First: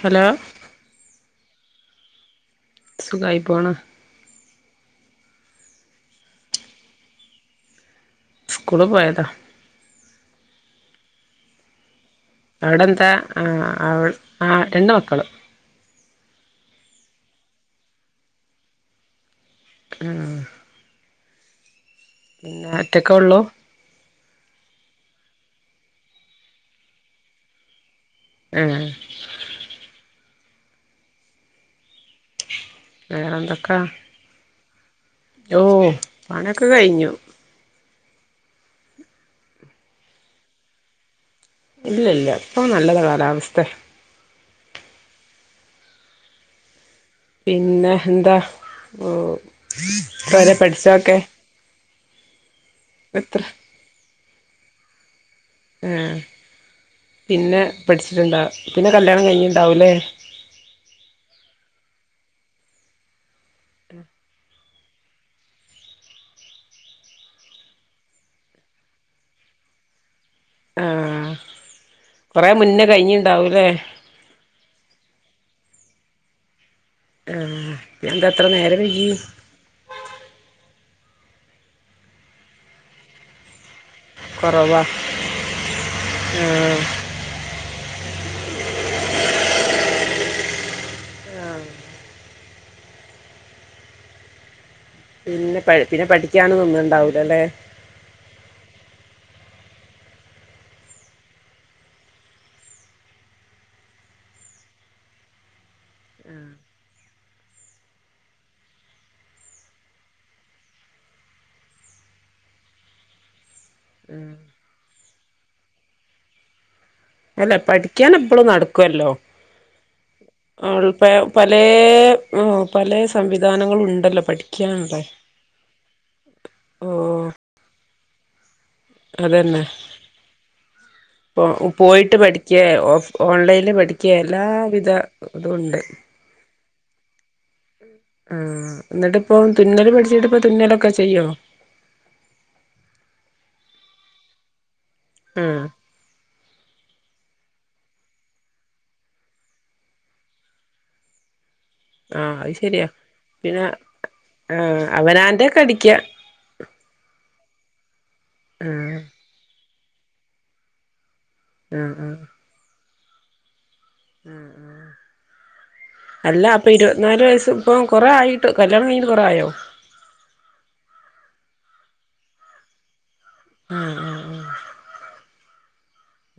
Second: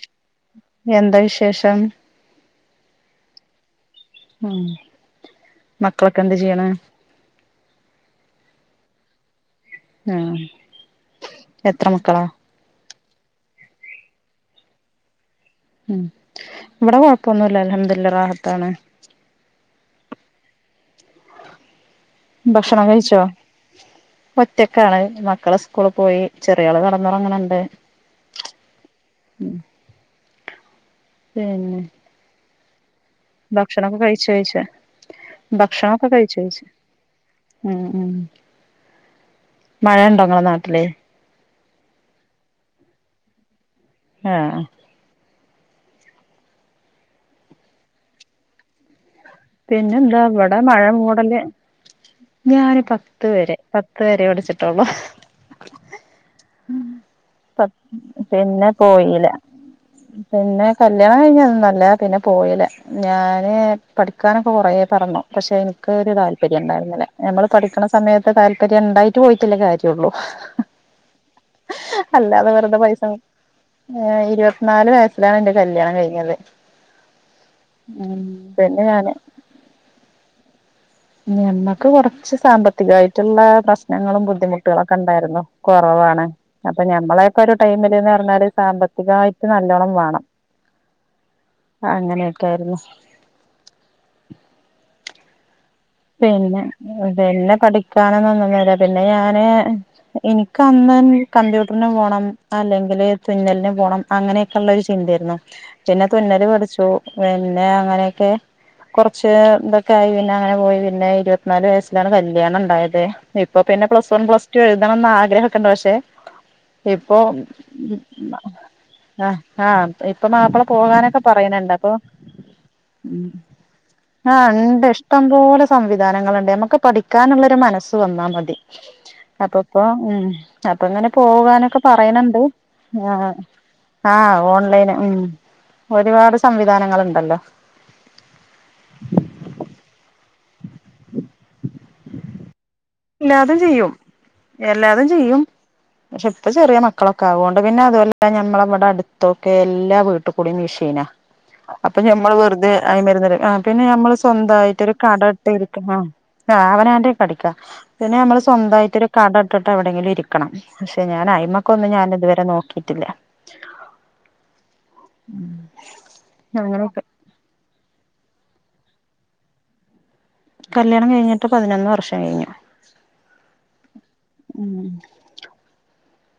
Hello എന്താ വിശേഷം? സുഖായി പോണ്. ഉം മക്കളൊക്കെ എന്ത് ചെയ്യണ്? സ്കൂള് പോയതാ. മ് എത്ര മക്കളാ? അവിടെന്താ ആ അവ് ആ രണ്ട് മക്കള്. ഇവട കൊഴപ്പൊന്നുല്ല അല്ഹംദില്ലറാഹത്താണ്. ഉം. പിന്നെ ഭക്ഷണം കഴിച്ചോ ഒറ്റക്കേഉള്ളൂ. ഒറ്റക്കാണ്, മക്കള് സ്കൂള് പോയി, ചെറിയാള് കിടന്നുറങ്ങണുണ്ട്. ഉം. പിന്നെ? വേറെന്തൊക്കാ ഭക്ഷണൊക്കെ കഴിചോഴിച്ച ഓ പണ്യൊക്കെ കഴിഞ്ഞു ഉം ഉം മഴണ്ടോ ഇങ്ങളെ നാട്ടില് ഇല്ല ഇല്ല ഇപ്പ നല്ല കാലാവസ്ഥെ ആഹ് പിന്നെ എന്താ ഓ പിന്നെ എന്താ ഇത്രവരെ ഇവടെ മഴ പഠിച്ചതൊക്കെ മൂടല് ഉം ഞാൻ പത്ത് എത്ര വരെ പത്ത് വരേ ഒടെ ചട്ട [unintelligible] ആ പിന്നെ മ്പ പഠിച്ചിട്ടുണ്ടാ പിന്നെ കല്യാണം പോയില്ല കഴിഞ്ഞിണ്ടാവൂലേ പിന്നെ കല്യാണം കഴിഞ്ഞ ഉം നല്ല പിന്നെ പോയില ഞാൻ ഏ പഠി ക്കാനൊക്കെ കൊറെ പറഞ്ഞു പക്ഷെ ഇൻക്ക് ഒരു താല്പര്യം ഇണ്ടായിരുന്നില്ല ഞമ്മള് പഠിക്ക്ണ സമയത്ത് താല്പര്യം ഇണ്ടായിട്ട് പോയിട്ടെല്ലേ കാര്യൊള്ളൂ ആ കൊറെ അല്ലാതെ വെറ്തെ മുന്നേ പൈസ കഴിഞ്ഞിണ്ടാവൂലേ ഏപ് ഇരുപത്തിനാല് വയസ് ലാണ് എന്റെ കല്യാണം കഴിഞ്ഞത് ആഹ് എന്ത ഇത്ര നേരം പിന്നെ വൈകി ഞാന് ഞമ്മക്ക് കൊറച്ച് സാമ്പത്തികായിട്ട്ള്ളെ പ്രശ്ന ഞങ്ങളും കൊറവാ ബുദ്ധിമുട്ടുകളൊക്കെണ്ടായിരുന്നു. കൊറവാണ് ആ അപ്പൊ ഞമ്മളെക്കെ ഒരു ടൈമില്ന്ന് പറഞ്ഞാല് സാമ്പത്തികായിട്ട് നല്ലോണ്ണം വാണം. അങ്ങനെക്കെയായിരുന്നു പിന്നെ പ പിന്നെ പഠിക്കാനൊന്നും ഉണ്ടാവൂലല്ലേ പിന്നെ പഠിക്കാനൊന്നും നിന്നില്ല. പിന്നെ ഞാന് ഇനിക്ക് അന്ന ൻ കമ്പ്യൂട്ടർന് പോണം അല്ലെങ്കില് തുന്നലിന് പോണം അങ്ങനെയൊക്കെള്ളൊരു ചിന്തേരുന്നു. പിന്നെ തുന്നല് പഠിച്ചു പിന്നെ അങ്ങനെയൊക്കെ കുറച്ച് ഇതൊക്കെ ആയി പിന്നെ അങ്ങനെ പോയി. പിന്നെ ഇരത്നാല് വയസ്സിലാണ് കല്യാണം ഇണ്ടായത്. ഇപ്പൊ പിന്നെ പ്ലസ് വൺ പ്ലസ് ടു എഴുതണന്ന് ആഗ്രഹൊക്കെണ്ട്. പക്ഷെ ഇപ്പൊ അല്ല പഠിക്കാൻ ഇപ്പളും നടക്കൊല്ലോ. ആ ആഹ് ഇപ്പൊ മാപ്പിള ഇൾപെ പോകാനൊക്കെ പലേ പറയണണ്ട് അപ്പൊ ഉം പലേ സംവിധാനങ്ങളുണ്ടല്ലോ പഠിക്കാൻള്ളെ സംവിധാനങ്ങള്ണ്ട് നമുക്ക് പഠിക്കാനുള്ളൊരു മനസ്സ് വന്നാ മതി അപ്പ അതന്നെ ഇപ്പൊ ഉം അപ്പൊ ഇങ്ങനെ പോവാനൊക്കെ പോയിട്ട് പറയണണ്ട്. പഠിക്കേ ഓഫ് ആ ഓൺലൈനിൽ പഠിക്കേ ആഹ് എല്ലാവിധ ഓൺലൈന് ഉം ഒരുപാട് സംവി ധാനങ്ങള് ഉണ്ടല്ലോ. ആഹ് എന്നിട്ടിപ്പോ തുന്നല് പടിച്ചിട്ടിപ്പോ തുന്നലൊക്കെ ചെയ്യോ? എല്ലാതും ചെയ്യും എല്ലാതും ചെയ്യും ആ പക്ഷെ ഇപ്പ ചെറിയ മ [inaudible] മക്കളൊക്കെ ആവുണ്ട് പിന്നെ അതുവല്ല മ്മളവിടെ അടുത്തൊക്കെ എല്ലാ വീട്ടികൂടി മീഷീനാ അപ്പൊ ആ ഞമ്മൾ അത് വെറുതെ ശരിയാ ആയി [inaudible] ആ പിന്നെ ഞമ്മള് ആ സ്വന്തവായിരിട്ടോരു കട അവനാന്റെ ഇട്ട് ഒക്കെ അടിക്ക ഇരിക്ക [inaudible] പിന്നെ നമ്മള് ആ സ്വന്തയിട്ട് ഒരു കട ഇട്ടിട്ട് എവിടെങ്കിലും ഇരിക്കണം [inaudible] ഞാന അയ്മക്ക് ആ ഒന്ന് ഞാനി തുവരെ നോക്കിട്ട് ത്തില്ല ആഹ് ആഹ് അല്ല അപ്പൊ അങ്ങനെയൊക്കെ ഇരുപത്തിനാല് വയസ് ഇപ്പ കൊറ ആയിട്ട് കല്യാണം കയിഞ്ഞിട്ട് കൊറേ ആയോ കല്ല്യാണം കഴിഞ്ഞിട്ട് പതിനൊന്ന് വർഷം കഴിഞ്ഞു ആഹ് ഉം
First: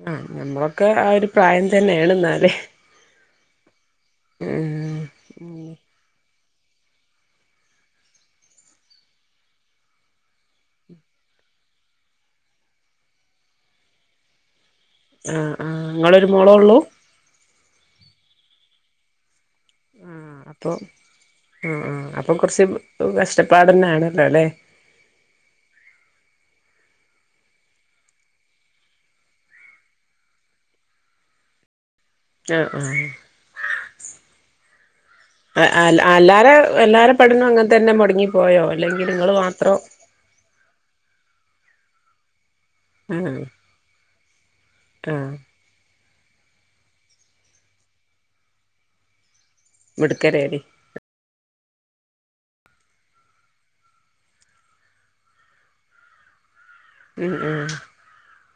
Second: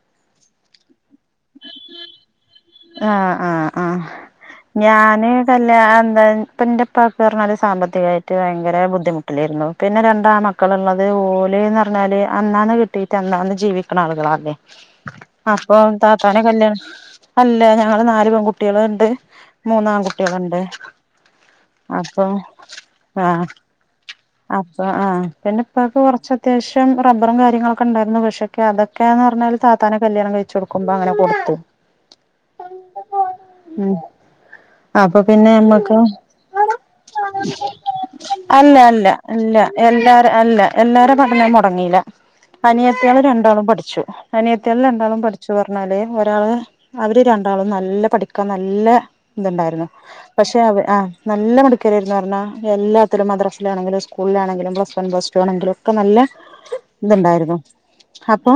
ആ ഞമ്മളൊക്കെ ആ ഒരു പ്രായം തന്നെയാണ് എന്നാല് ആഹ് ആഹ് ആഹ് ഉം ഞാന് കല്യാ എന്താ അപ്പ എന്റെപ്പക് പറഞ്ഞാല് സാമ്പത്തികയിട്ട് ഭയങ്കര ബുദ്ധിമുട്ടിലയിരുന്നു പിന്നെ രണ്ടാണ്മക്കളുള്ളത് ഓലെന്ന് പറഞ്ഞാല് അന്നാന്ന് കിട്ടിയിട്ട് അന്നാന്ന് ജീവിക്കണ ആളുകളാന്നേ ആഹ് ആഹ് നിങ്ങളൊരു താത്തനെ മോളേ ഉള്ളൂ കല്യാണം അല്ല ഞങ്ങള് നാല് പെൺകുട്ടികളുണ്ട് മൂന്ന് ആഹ് ആൺകുട്ടികളുണ്ട് അപ്പൊ ആഹ് ആഹ് അപ്പൊ കുറച്ച് ആ കഷ്ടപ്പാട് തന്നെയാണല്ലോ അല്ലേ അപ്പൊ ആ പിന്ന ഇപ്പക്ക് കുറച്ച് അത്യാവശ്യം റബറും കാര്യങ്ങളൊക്ക ഉണ്ടായിരുന്നു പക്ഷേെ അതൊക്കാന്ന് പറഞ്ഞാല് ത്താത്താനെ കല്യാണം കഴിച്ച് കൊടുക്കും ക്കുമ്പോ അങ്ങനെ കൊടുക്കും ആഹ് ആഹ് ഉം. അപ്പൊ പിന്നെ നമ്മക്ക് അല്ല അല്ലാരെ എല്ലാരെ പഠനം അങ്ങനെ തന്നെ മുടങ്ങി പോയോ അല്ല അല്ല അല്ലെങ്കിൽ നിങ്ങൾ അല്ല മാത്രം എല്ലാര അല്ല എല്ലാരും പറഞ്ഞ മടങ്ങീല അനിയത്തിയാള് ആഹ് രണ്ടാളും പഠിച്ചു അനിയത്തിയാള് രണ്ടാളും ആഹ് പഠിച് അതേ ഒരാള് അവര് രണ്ടാളും നല്ല പഠിക്കാൻ നല്ല ഇതുണ്ടായിരുന്നു പക്ഷെ മിടുക്കരേനി അവ ആ നല്ല മിടു എന്ന് പറഞ്ഞാൽ എല്ലാത്തിലും മദ്രസിലാണെങ്കിലും സ്കൂളിലാണെങ്കിലും പ്ലസ് വൺ പ്ലസ് ടു ആണെങ്കിലും ഒക്കെ നല്ല ഉം ഇതുണ്ടായിരുന്നു ഉം അപ്പൊ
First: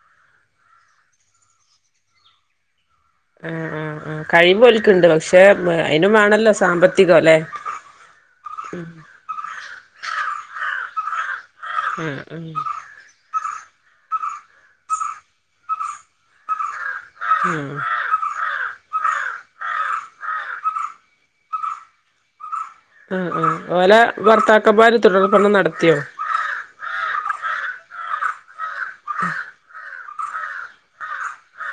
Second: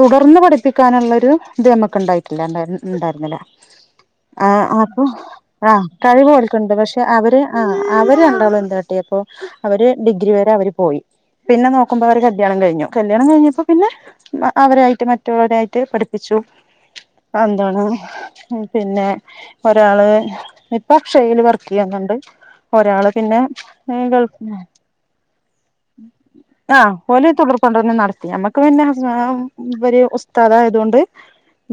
തുടർന്ന് പഠിപ്പിക്കാനുള്ള ഇത് നമുക്ക് ഉണ്ടായിട്ടില്ലുണ്ടായിരുന്നു ഉണ്ടായിരുന്നില്ല. ആഹ് ആഹ് ആഹ് ആ കഴിവ് അപ്പൊ ഓൽക്കുണ്ട് പക്ഷെ ആ അതിനും കഴിവ് വേണല്ലോ അവർക്കുണ്ട്. പക്ഷെ സാമ്പത്തികം അല്ലേ അവര് ആ അവര് രണ്ടാളും എന്താ കിട്ടിയപ്പോൾ അപ്പോ അവര് ഡിഗ്രി വരെ അവര് പോയി. പിന്നെ നോക്കുമ്പോ ആഹ് അവര് ആഹ് കല്യാണം കഴഞ്ഞു കല്യാണം കഴിഞ്ഞപ്പോ പിന്നെ അവരായിട്ട് മറ്റുള്ളവരായിട്ട് പഠിപ് പിച്ചു എന്താണ് പിന്നെ ഒരാള് ഇപ്പോ അക്ഷയയിൽ വർക്ക് ചെയ്യുന്നുണ്ട് ഒരാള് ആഹ് പിന്നെ ആഹ് ഓലെ എ ഗൾഫ് ഭർത്താക്കന്മാര് തുടർപഠനം നടത്തിയോ ആ ഒല തുടർക്കൊണ്ടന്ന് നട ഞമക് [unintelligible] തതായതുകൊണ്ട്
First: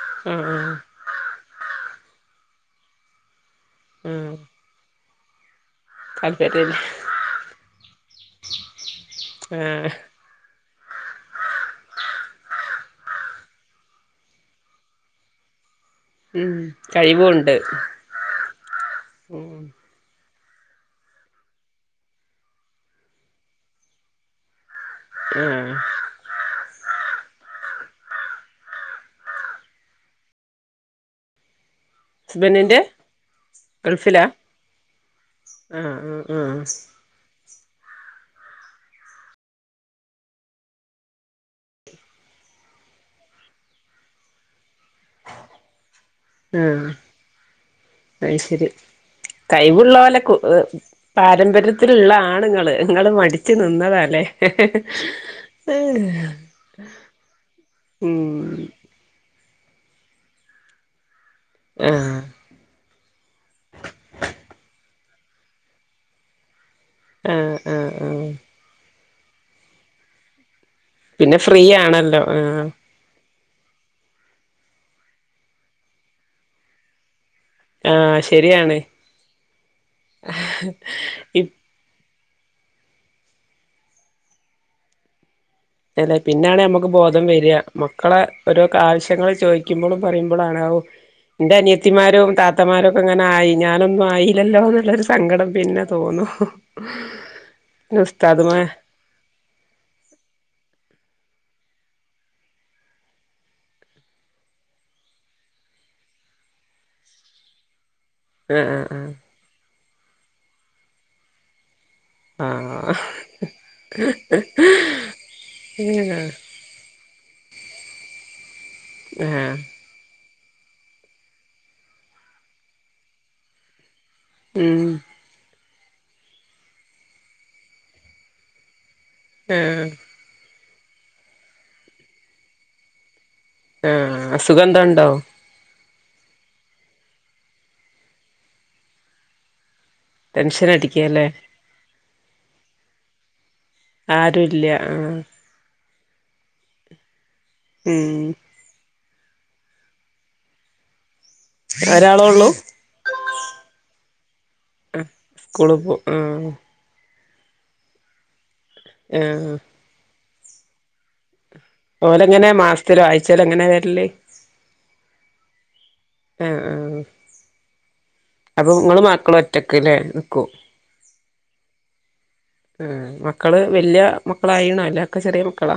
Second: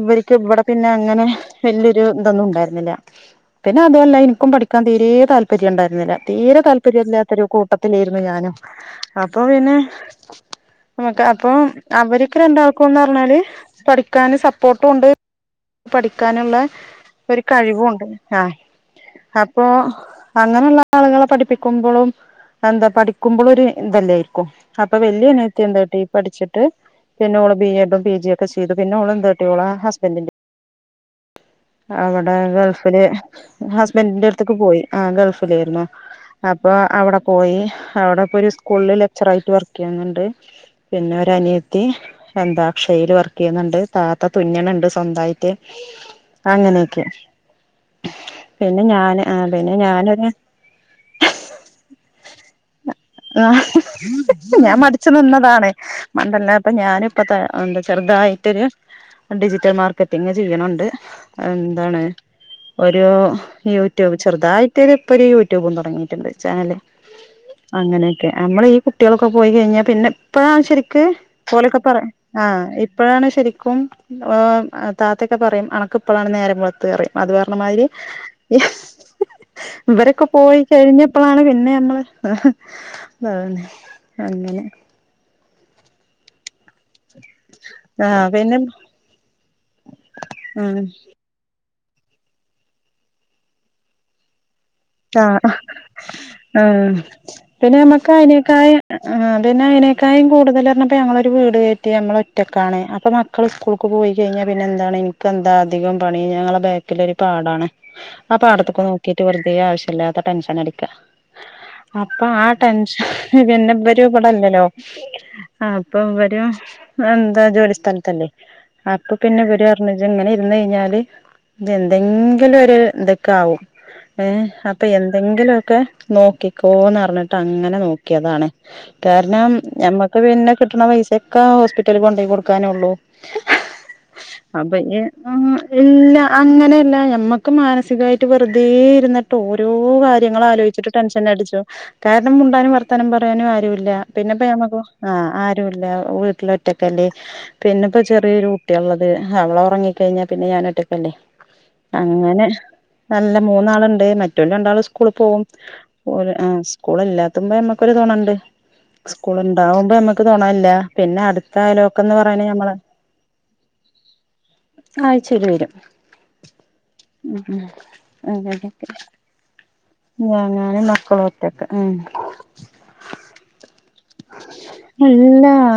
ഇവർക്ക് ആഹ് ഇവിടെ ആഹ് പിന്നെ അങ്ങനെ വല്യൊരു ഇതൊന്നും ഉണ്ടായിരുന്നില്ല പിന്നെ അതുമല്ല ആഹ് എനിക്കും പഠിക്കാൻ തീരേ താല്പര്യം ഉണ്ടായിരുന്നില്ല തീരെ താല്പര്യല്ല താല്പര്യമില്ലാത്തരു കൂട്ടത്തിലായിരുന്നു ഞാനും അപ്പൊ പിന്നെ ആഹ് നമുക്ക് അപ്പൊ അവർക്ക് രണ്ടാൾക്കുംന്ന് പറഞ്ഞാല് പഠി ക്കാന് സപ്പോർട്ടും ഉണ്ട് ഉം പഠിക്കാനുള്ള ഒരു കഴിവുണ്ട് കഴിവുംഉണ്ട് ആ ഉം അപ്പോ അങ്ങനെയുള്ള ആളുകളെ പഠിപ്പിക്കുമ്പോഴും എന്താ പഠിക്കുമ്പോളും ഒരു ഇന്തെല്ലാരിക്കും അപ്പൊ വലിയ അനത്തി ആഹ് എന്തായിട്ട് ഈ പഠിച്ചിട്ട് പിന്നെ ഓള് ബി എഡ് ഇപ്പം പീ ജി യൊക്കെ ചെയ്തു പിന്നെ ഓള് [unintelligible] തട്ടിയോള ഹസ്ബൻഡിന്റെ അവിടെ ഹസ്ബൻഡിന്റെ ഗൾഫില് ഗൾഫിലാ ഹസ്ബൻഡിന്റെ അടുത്തേക്ക് പോയി ആ ഗൾഫിലായിരുന്നു ആഹ് ആഹ് ആഹ് അപ്പൊ അവിടെ പോയി അവിടെ ഇപ്പൊ ഒരു സ്കൂളില് ലെക്ചറ ആയിട്ട് വർക്ക് ചെയ്യുന്നുണ്ട് പിന്നെ ഒരു അനിയത്തി എന്താക്ഷൽ വർക്ക് ചെയ്യുന്നുണ്ട് താത്ത തുന്നണുണ്ട് സ്ന്തായിട്ട് ആ അ ശര് പിന്നെ ഞാന് ആ പിന്നെ കൈിവുള്ള ഞാനൊരു പോലെ പാരമ്പര്യത്തിലുള്ള ആണുങ്ങൾ നിങ്ങള്ൾ മടച്ച്ു ആഹ് നിന്നതല്ലേ ഞാൻ മടിച്ചു നിന്നതാണ് മണ്ടല്ല അപ്പൊ ഞാനിപ്പ ത എന്താ ഉ ചെറുതായിട്ടൊരു ഡിജിറ്റൽ മാർക്കറ്റിങ്ങ് ചെയ്യണണ്ട് എന്താണ് ആഹ് ഒരു യൂട്യൂബ് ചെറുതായിട്ട്ൊ ഇപ്പ ഒരു യൂട്യൂബും തുടങ്ങിയിട്ടുണ്ട് ചാനല് ആഹ് ആഹ് അങ്ങനെയൊക്കെ ആഹ് നമ്മള ഈ കുട്ടികളൊക്കെ പോയിഴഞ്ഞാ പിന്നെ ഇപ്പോഴാണ് ശരിക്കും പിന്നെ ഫ്രീ പോലൊക്കെ പറയാ ആണല്ലോ ആ ആഹ് ഇപ്പോഴാണ് ശ ും താത്തൊക്കെ പറയും ഒക്കെപ്പോാണ നേരരെ മുളത്തത്ത് പറിയയും അത് പറാരണമാതിരി ആഹ് ശരിയാണ് ഇവരൊക്കെ പോയി കഴിഞ്ഞപ്പോഴാണ് പിന്നെ നമ്മള് അന്നെ അങ്ങനെ അല്ലെ പിന്നണെ നമക്ക് ബോധം വരിക മക്കളെ ആഹ് പിന്നെ ഓരോ ആവശ്യങ്ങൾ ചോദിക്കുമ്പോഴും പറയുമ്പോഴ എറെ അന ഉം കുത്തിമാരും താത്തമാരും ഒക്കെ അങ്ങനെ ആയി ഞാനൊന്നും ആയില്ലല്ലോ എന്നുള്ളൊരു ആ സങ്കടം പിന്നെ തോന്നും ആ പിന്നെ നമ്മക്കൾക്ക് ഉസ്താദുമാ അയിതിനേക്കായും കൂടുതൽണം അപ്പോൾ ഞങ്ങളൊരു വീട് കയറ്റി മ്മള ഒറ്റക്കാണ് അപ്പോൾ മക്കൾ സ്കൂളേക്ക് പോയി കഴിഞ്ഞാൽ പിന്നെ എന്താണ് എനിക്ക് എന്താധിക പണി ഞങ്ങളുടെ ബാക്കിലൊരു പാടാണ് അപ്പൊ ആ അടുത്തൊക്കെ ആ നോക്കിട്ട് പറ വല്ലാത്ത ടെൻഷൻ അടിക്ക- അപ്പൊ ആ ടെൻഷൻ പിന്നെവരും ഇവിടെല്ലല്ലോ അപ്പൊ ആഹ് ഇരും ജോലിസ്ഥഥലത്തല്ലേ അപ്പൊ പിന്നെ ആഹ് ഇവര് പറഞ്ഞ എങ്ങനെ കഴിഞ്ഞാല് എന്തെങ്കിലും ഒരു എന്തൊക്കെ ആകും ഏ അപ്പൊ ഉം എന്തെങ്കിലും ഒക്കെ നോക്കിക്കോന്ന് പറഞ്ഞിട്ട് അങ്ങനെ നോക്കിയതാണ് കാരണം ആഹ് ഞമ്മക്ക് പിന്നെ കിട്ടണ പൈസയ ഒക്കെ ആ ഹോസ്പിറ്റൽ കൊണ്ട്പോയി കൊടുക്കാനുള്ളൂ ആഹ അസുഖം ഉണ്ടോ ഇല്ല അങ്ങനെയല്ല ഞമ്മക്ക് മാനസികായിട്ട് വെറുതെ- എന്നിട്ട് ഓരോ കാര്യങ്ങള ടെൻഷൻ ആലോചിച്ചിട്ട് അടിക്കല്ലേ ടെൻഷൻടിച്ചു മിണ്ടാനും വർത്തനം പറാനും ആരും ഇല്ല ഇല്ല പിന്നെപ്പ ആരുല്ല മക്ക് ആഹ് ആ ആല്ല വീട്ടില ഒറ്റക്കല്ലേ പിന്നെപ്പോ ഉം ചെറിയൊരു കുട്ടിയ ഉള്ളത് അവള ഉറങ്ങിക്ക കഴിഞ്ഞാ പിന്നെ ഞാന ഇട്ടിപ്പല്ലേ അങ്ങനെ ഒരാളോള്ളൂ നല്ല മൂന്നാളുണ്ട് മറ്റ രണ്ടാും സ്കൂ പോകും സ്കൂള് പോ ആഹ് സ്കൂൾല്ലാ പത്തുമ്പോ നമ്മക്കൊ തോണുണ്ട് സ്കൂള ആഹ് ഉണ്ടാവുമ്പോമ്മക്ക് തോണല്ല പിന്നെ അടു [unintelligible] യാലോക്കന്ന് പറയണ ഓലെങ്ങനെ നഞമ്മള് മാസത്തിലോ ആഴ്ചയിലോ എങ്ങനെ വരല് ആ ശരി വരും ആഹ് ആഹ് ഉ അതെക്കെ അപ്പൊ ഇങ്ങള് മക്കള് ഒറ്റക്ക്ല്ലേ നിക്കും ഞങ്ങൾ മക്കളൊക്കെ ഉണ്ട്‌ ആഹ് മക്കള് വല്യ മക്കളായിണോ അല്ല ഒക്കെ ചെറിയ ഇല്ല മക്കളാ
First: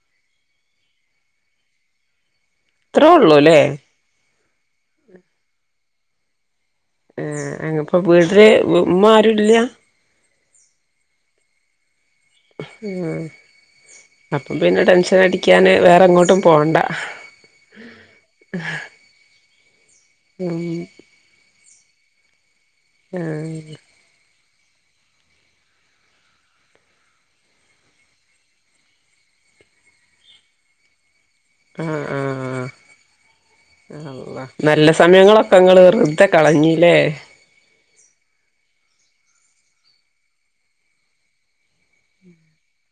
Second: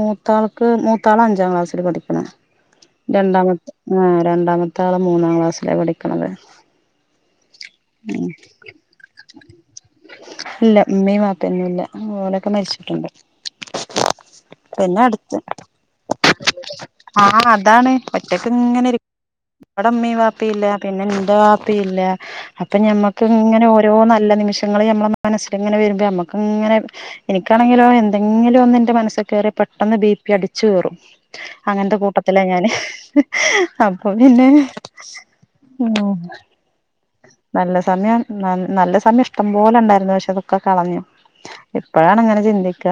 മൂത്താൾക്ക് മൂത്താള് അഞ്ചിൽ ക്ാസ്സിില് പഠിക്കന ഇത്രേ ഉള്ളൂല്ലേ രണ്ടാമത്തെ ആ രണ്ടാമത്തെ ആള്െ മൂന്നാം ക്ലാസ്സിലെ പഠിക്ക എന്നല്ലേ [unintelligible] ഏർ അങ്ങപ്പൊ വീട്ടില് ഉമ്മ ആരുല്ല ഓനൊക്കെ മരിച്ചിട്ടുണ്ട് അപ്പം പിന്നെ ടെൻഷൻ അടുത്ത് അടിക്കാന് വേറെ എങ്ങോട്ടും പോണ്ട ആഹ അതാണ് ഒറ്റക്ക ഇങ്ങനെടെ അമ്മയും വാപ്പ ഇല്ല ഉം പിന്നെ വാപ്പല്യാ അപ്പൊ ഞമ്മക്ക് ആഹ് ഇങ്ങനെ ഓരോ നല്ല നിമിഷം വങ്ങള് നമ്മളെ മനസ്സില ഇങ്ങനെ വരുമ്പോ നമ്മക്ക് ഇങ്ങനെ എനിക്കാണെങ്കിലോ എന്തെങ്കിലും ഒന്ന് എന്റെ മനസ്സൽ കയറി പെട്ടെന്ന് ബി പി അടിച്ചു കയറും അങ്ങനത്തെ ആഹ് കൂട്ടത്തില ഞാന് ആഹ് അപ്പൊ അള്ളാ പിന്നെ നല്ല സമയങ്ങളൊക്കെ ഇങ്ങള് ഉ വെറുതെ കളഞ്ഞില്ലേ നല്ല സമയം ന നല്ല സയ ഇഷ്ടം പോലെ ഉണ്ടായിരുന്നു പക്ഷെ അതൊക്കെ കളഞ്ഞു ഇപ്പഴാാണ് ഇങ്ങനെ ചിന്തിക്ക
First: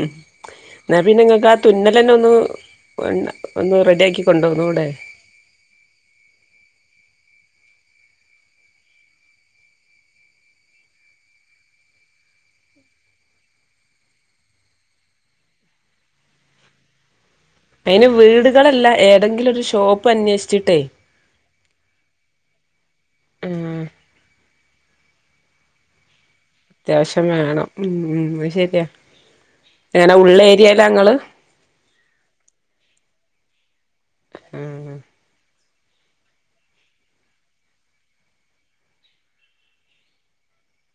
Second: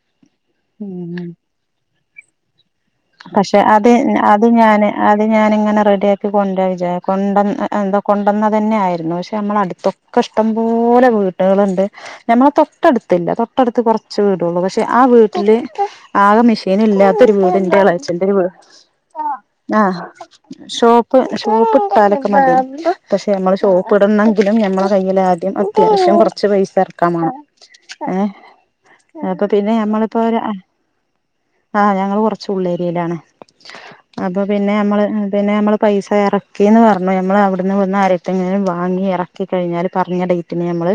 ഉ എന്നാ പിന്നെ ഉം നിങ്ങക്ക് ആ തുന്ന അല്ലന്ന ഒന്ന് പക്ഷെ ഒന്ന് അത് റെഡിയാക്കി അത് ഞാന് കൊണ്ടോന്നൂടെ അത് ഞാനിങ്ങനെ റെഡിയ ആാക്കി കൊണ്ട വിച കൊണ്ട എന്താ കൊണ്ടുവന്ന തന്നെയ ആായിരുന്നു പക്ഷെ നമ്മള അടുത്തൊക്കെ ഇഷ്ടംപോലെ വീട്ടുകളുണ്ട് നഞമ്മള തൊട്ടടുത്തില്ല തൊട്ടടുത്ത് കുറച്ച് വീടുള്ളൂ പക്ഷെ ആ വീട്ടില് ആകെ മെഷീൻ ഇല്ലാത്തൊരു വീട് അയിന് വീടുകളല്ല ഏതെങ്കിലും ഒരു ആ ഷോപ്പ് അന്വേഷിച്ചിട്ടേ ഷോപ്പ് ഷോപ്പ് ഇട്ടാലൊക്കെ മ പക്ഷെ നമ്മള് ആഹ് ഷോപ്പ് ഇടണമെങ്കിലും മ്മ യ്യില ആദ്യം അത്യാവശ്യം പൈസ ഇറക്കാൻ അത്യാവശ്യം മാണം വേണം ഉ ഉ ഏഹ് അത് ശെരിയാ അപ്പൊ പിന്നെ എങ്ങനെ ഞമ്മളിപ്പോ ഉള്ള ഒരു ഏരിയല്ല ങ്ങള് ആഹ് ഞങ്ങള് കൊറച്ച് ഉള്ളേരിയയിലാണ് അപ്പ പിന്നെ ആഹ് നമ്മള് പിന്നെ നമ്മള് പൈസ ഇറക്കന്ന് പറഞ്ഞു നമ്മൾ അവിടുന്ന് വന്ന ആരത്തെെങ്ങനും വാങ്ങി ഇറക്കി കഴിഞ്ഞാല് പറഞ്ഞ ഡേറ്റിന് നഞമ്മള്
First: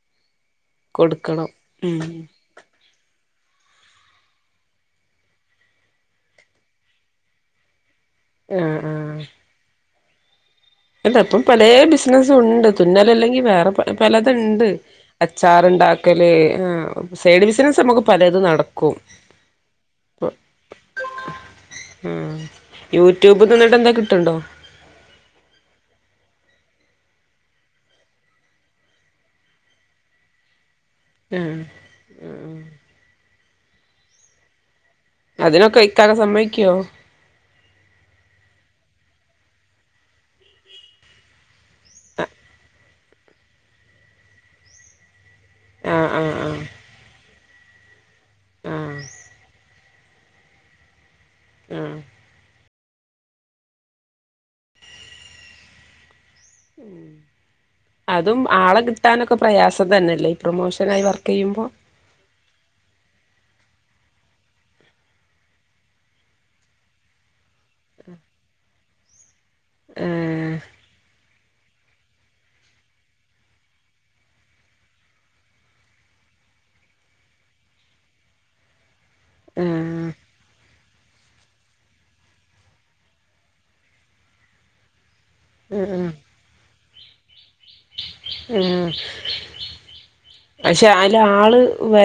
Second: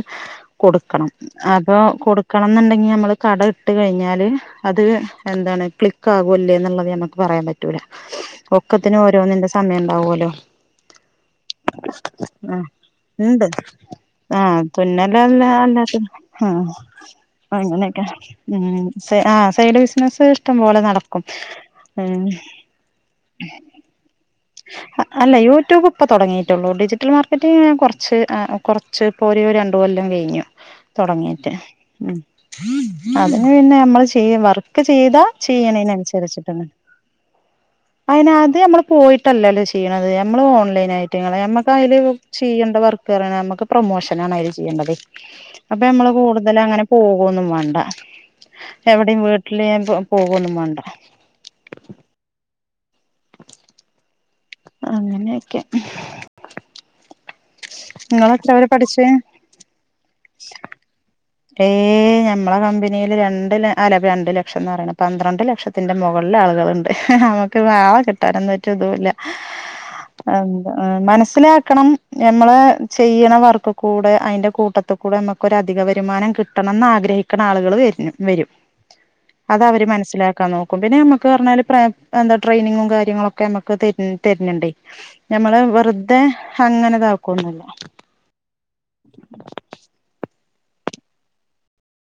കൊടുക്കണം അപ്പൊ കൊടുക്കണം എന്നുണ്ടെങ്കിൽ നമ്മള് കടം ഇട്ട് കഴിഞ്ഞാൽ അത് എന്താണ് ക്ലിക്ക് ആകൂല്ലേ എന്നുള്ളത് ഞമുക്ക് പറയാൻ പറ്റൂല ആഹ് ഒക്കത്തിനന് ഓരോന്നിന്റെ സമയം ഉണ്ടാവല്ലോ ലോ ഇന്താ ഇപ്പം പല ബിസിനസ ഉണ്ട് തുന്നല അല്ലെങ്കി ഇണ്ട് വേറെ ആഹ് പലതുണ്ട് തുന്നലല്ല അല്ലാത്ത അച്ചാറുണ്ടാക്കല് ആഹ് സൈഡ് ബിസിനസ്‌ നമ്മുക്ക് അങ്ങനെയൊക്കെ പലത് ഉം നടക്കും ആഹ് സൈഡ് ബിസിനസ് അപ്പൊ ഇഷ്ടം പോലെ നടക്കും ആ ഉം യൂട്യൂബ് നിന്നിട്ട് എന്താ കിട്ടണ്ട അല്ല യൂട്യൂബ് ഇപ്പൊ തുടങ്ങിയിട്ടുള്ളൂ ഡിജിറ്റൽ മാർക്കറ്റി കുറച്ച് കുറച്ച് ഇപ്പോ ഒരേ രണ്ടു കൊല്ലം കഴിഞ്ഞു തുടങ്ങിയിട്ട് ആഹ് ഉ അതെ അ പിന്നെ നമ്മള് ചെയ്യ വർക്ക് ചെയ്ത അതിനൊക്കെ ഇക്കാക്ക ചെയ്യണനുസരിച്ചിട്ട സമ്മയ്ക്കോ അത് നമ്മൾ പോയി ല്ലല്ലോ ചെയ്യണത് നമ്മൾ ഓൺലൈൻ ആയിട്ട നമ്മക്ക് അല് ചെയ്യേണ്ട വർക്ക നമ്മുക്ക് പ്രൊമോഷൻ ആണ് അല് ചെയ്യേണ്ടത് അപ്പൊ ആഹ് നമ്മള് ആഹ് കൂടുതൽ ആഹ് അങ്ങനെ പോകന്നും ഉണ്ട ആഹ് എവിടെയും വീട്ടില് പോകൊന്നും വേണ്ട ആ അങ്ങനെയൊക്കെ ഉം നിങ്ങള് അതും എത്ര വരെ ആളെ പഠിച്ചേ കിട്ടാനൊക്കെ പ്രയാസം തന്നെല്ലേ പ്രൊമോഷൻ ആയി ഏ ഞമ്മളെ കമ്പനിയില് രണ്ട് ല അല്ല രണ്ട് ലക്ഷം ന്ന് പറയ്ണ് പന്ത്രണ്ട് ലക്ഷത്തിൻ്റെ മുകളില് ആളുകളുണ്ട് ക്കൊരുആളെകിട്ടാനെ ന്നും ഒറ്റ ഇതു ല്ല ആഹ് എന്താ മനസ്സിലാ ക്കണം നമ്മള് ചെയ്യണ വർക്ക്കൂടെ അയിന്റെ കൂട്ടത്ത്കൂടെ നമ്മക്കെര് അധിക തീരുമാനം കിട്ടണന്ന് ആഗ്രഹിക്ക്ണ ആളുകൾ വ വരും അത് അവര് ആഹ് മനസ്സിലാക്കാൻ നോക്കും കും പിന്നെ നമ്മക്ക് പറഞ്ഞാല് എന്താ ട്രെയിനിങ്ങും കാര്യങ്ങളൊക്കെ നമ്മക്ക് തര്ന്ണ്ട് ഞമ്മള് ആഹ് വെറുതെ അങ്ങനെ താ കൊന്നുല്ല ആഹ് ഉം പക്ഷെ അയില് ആള് വരാ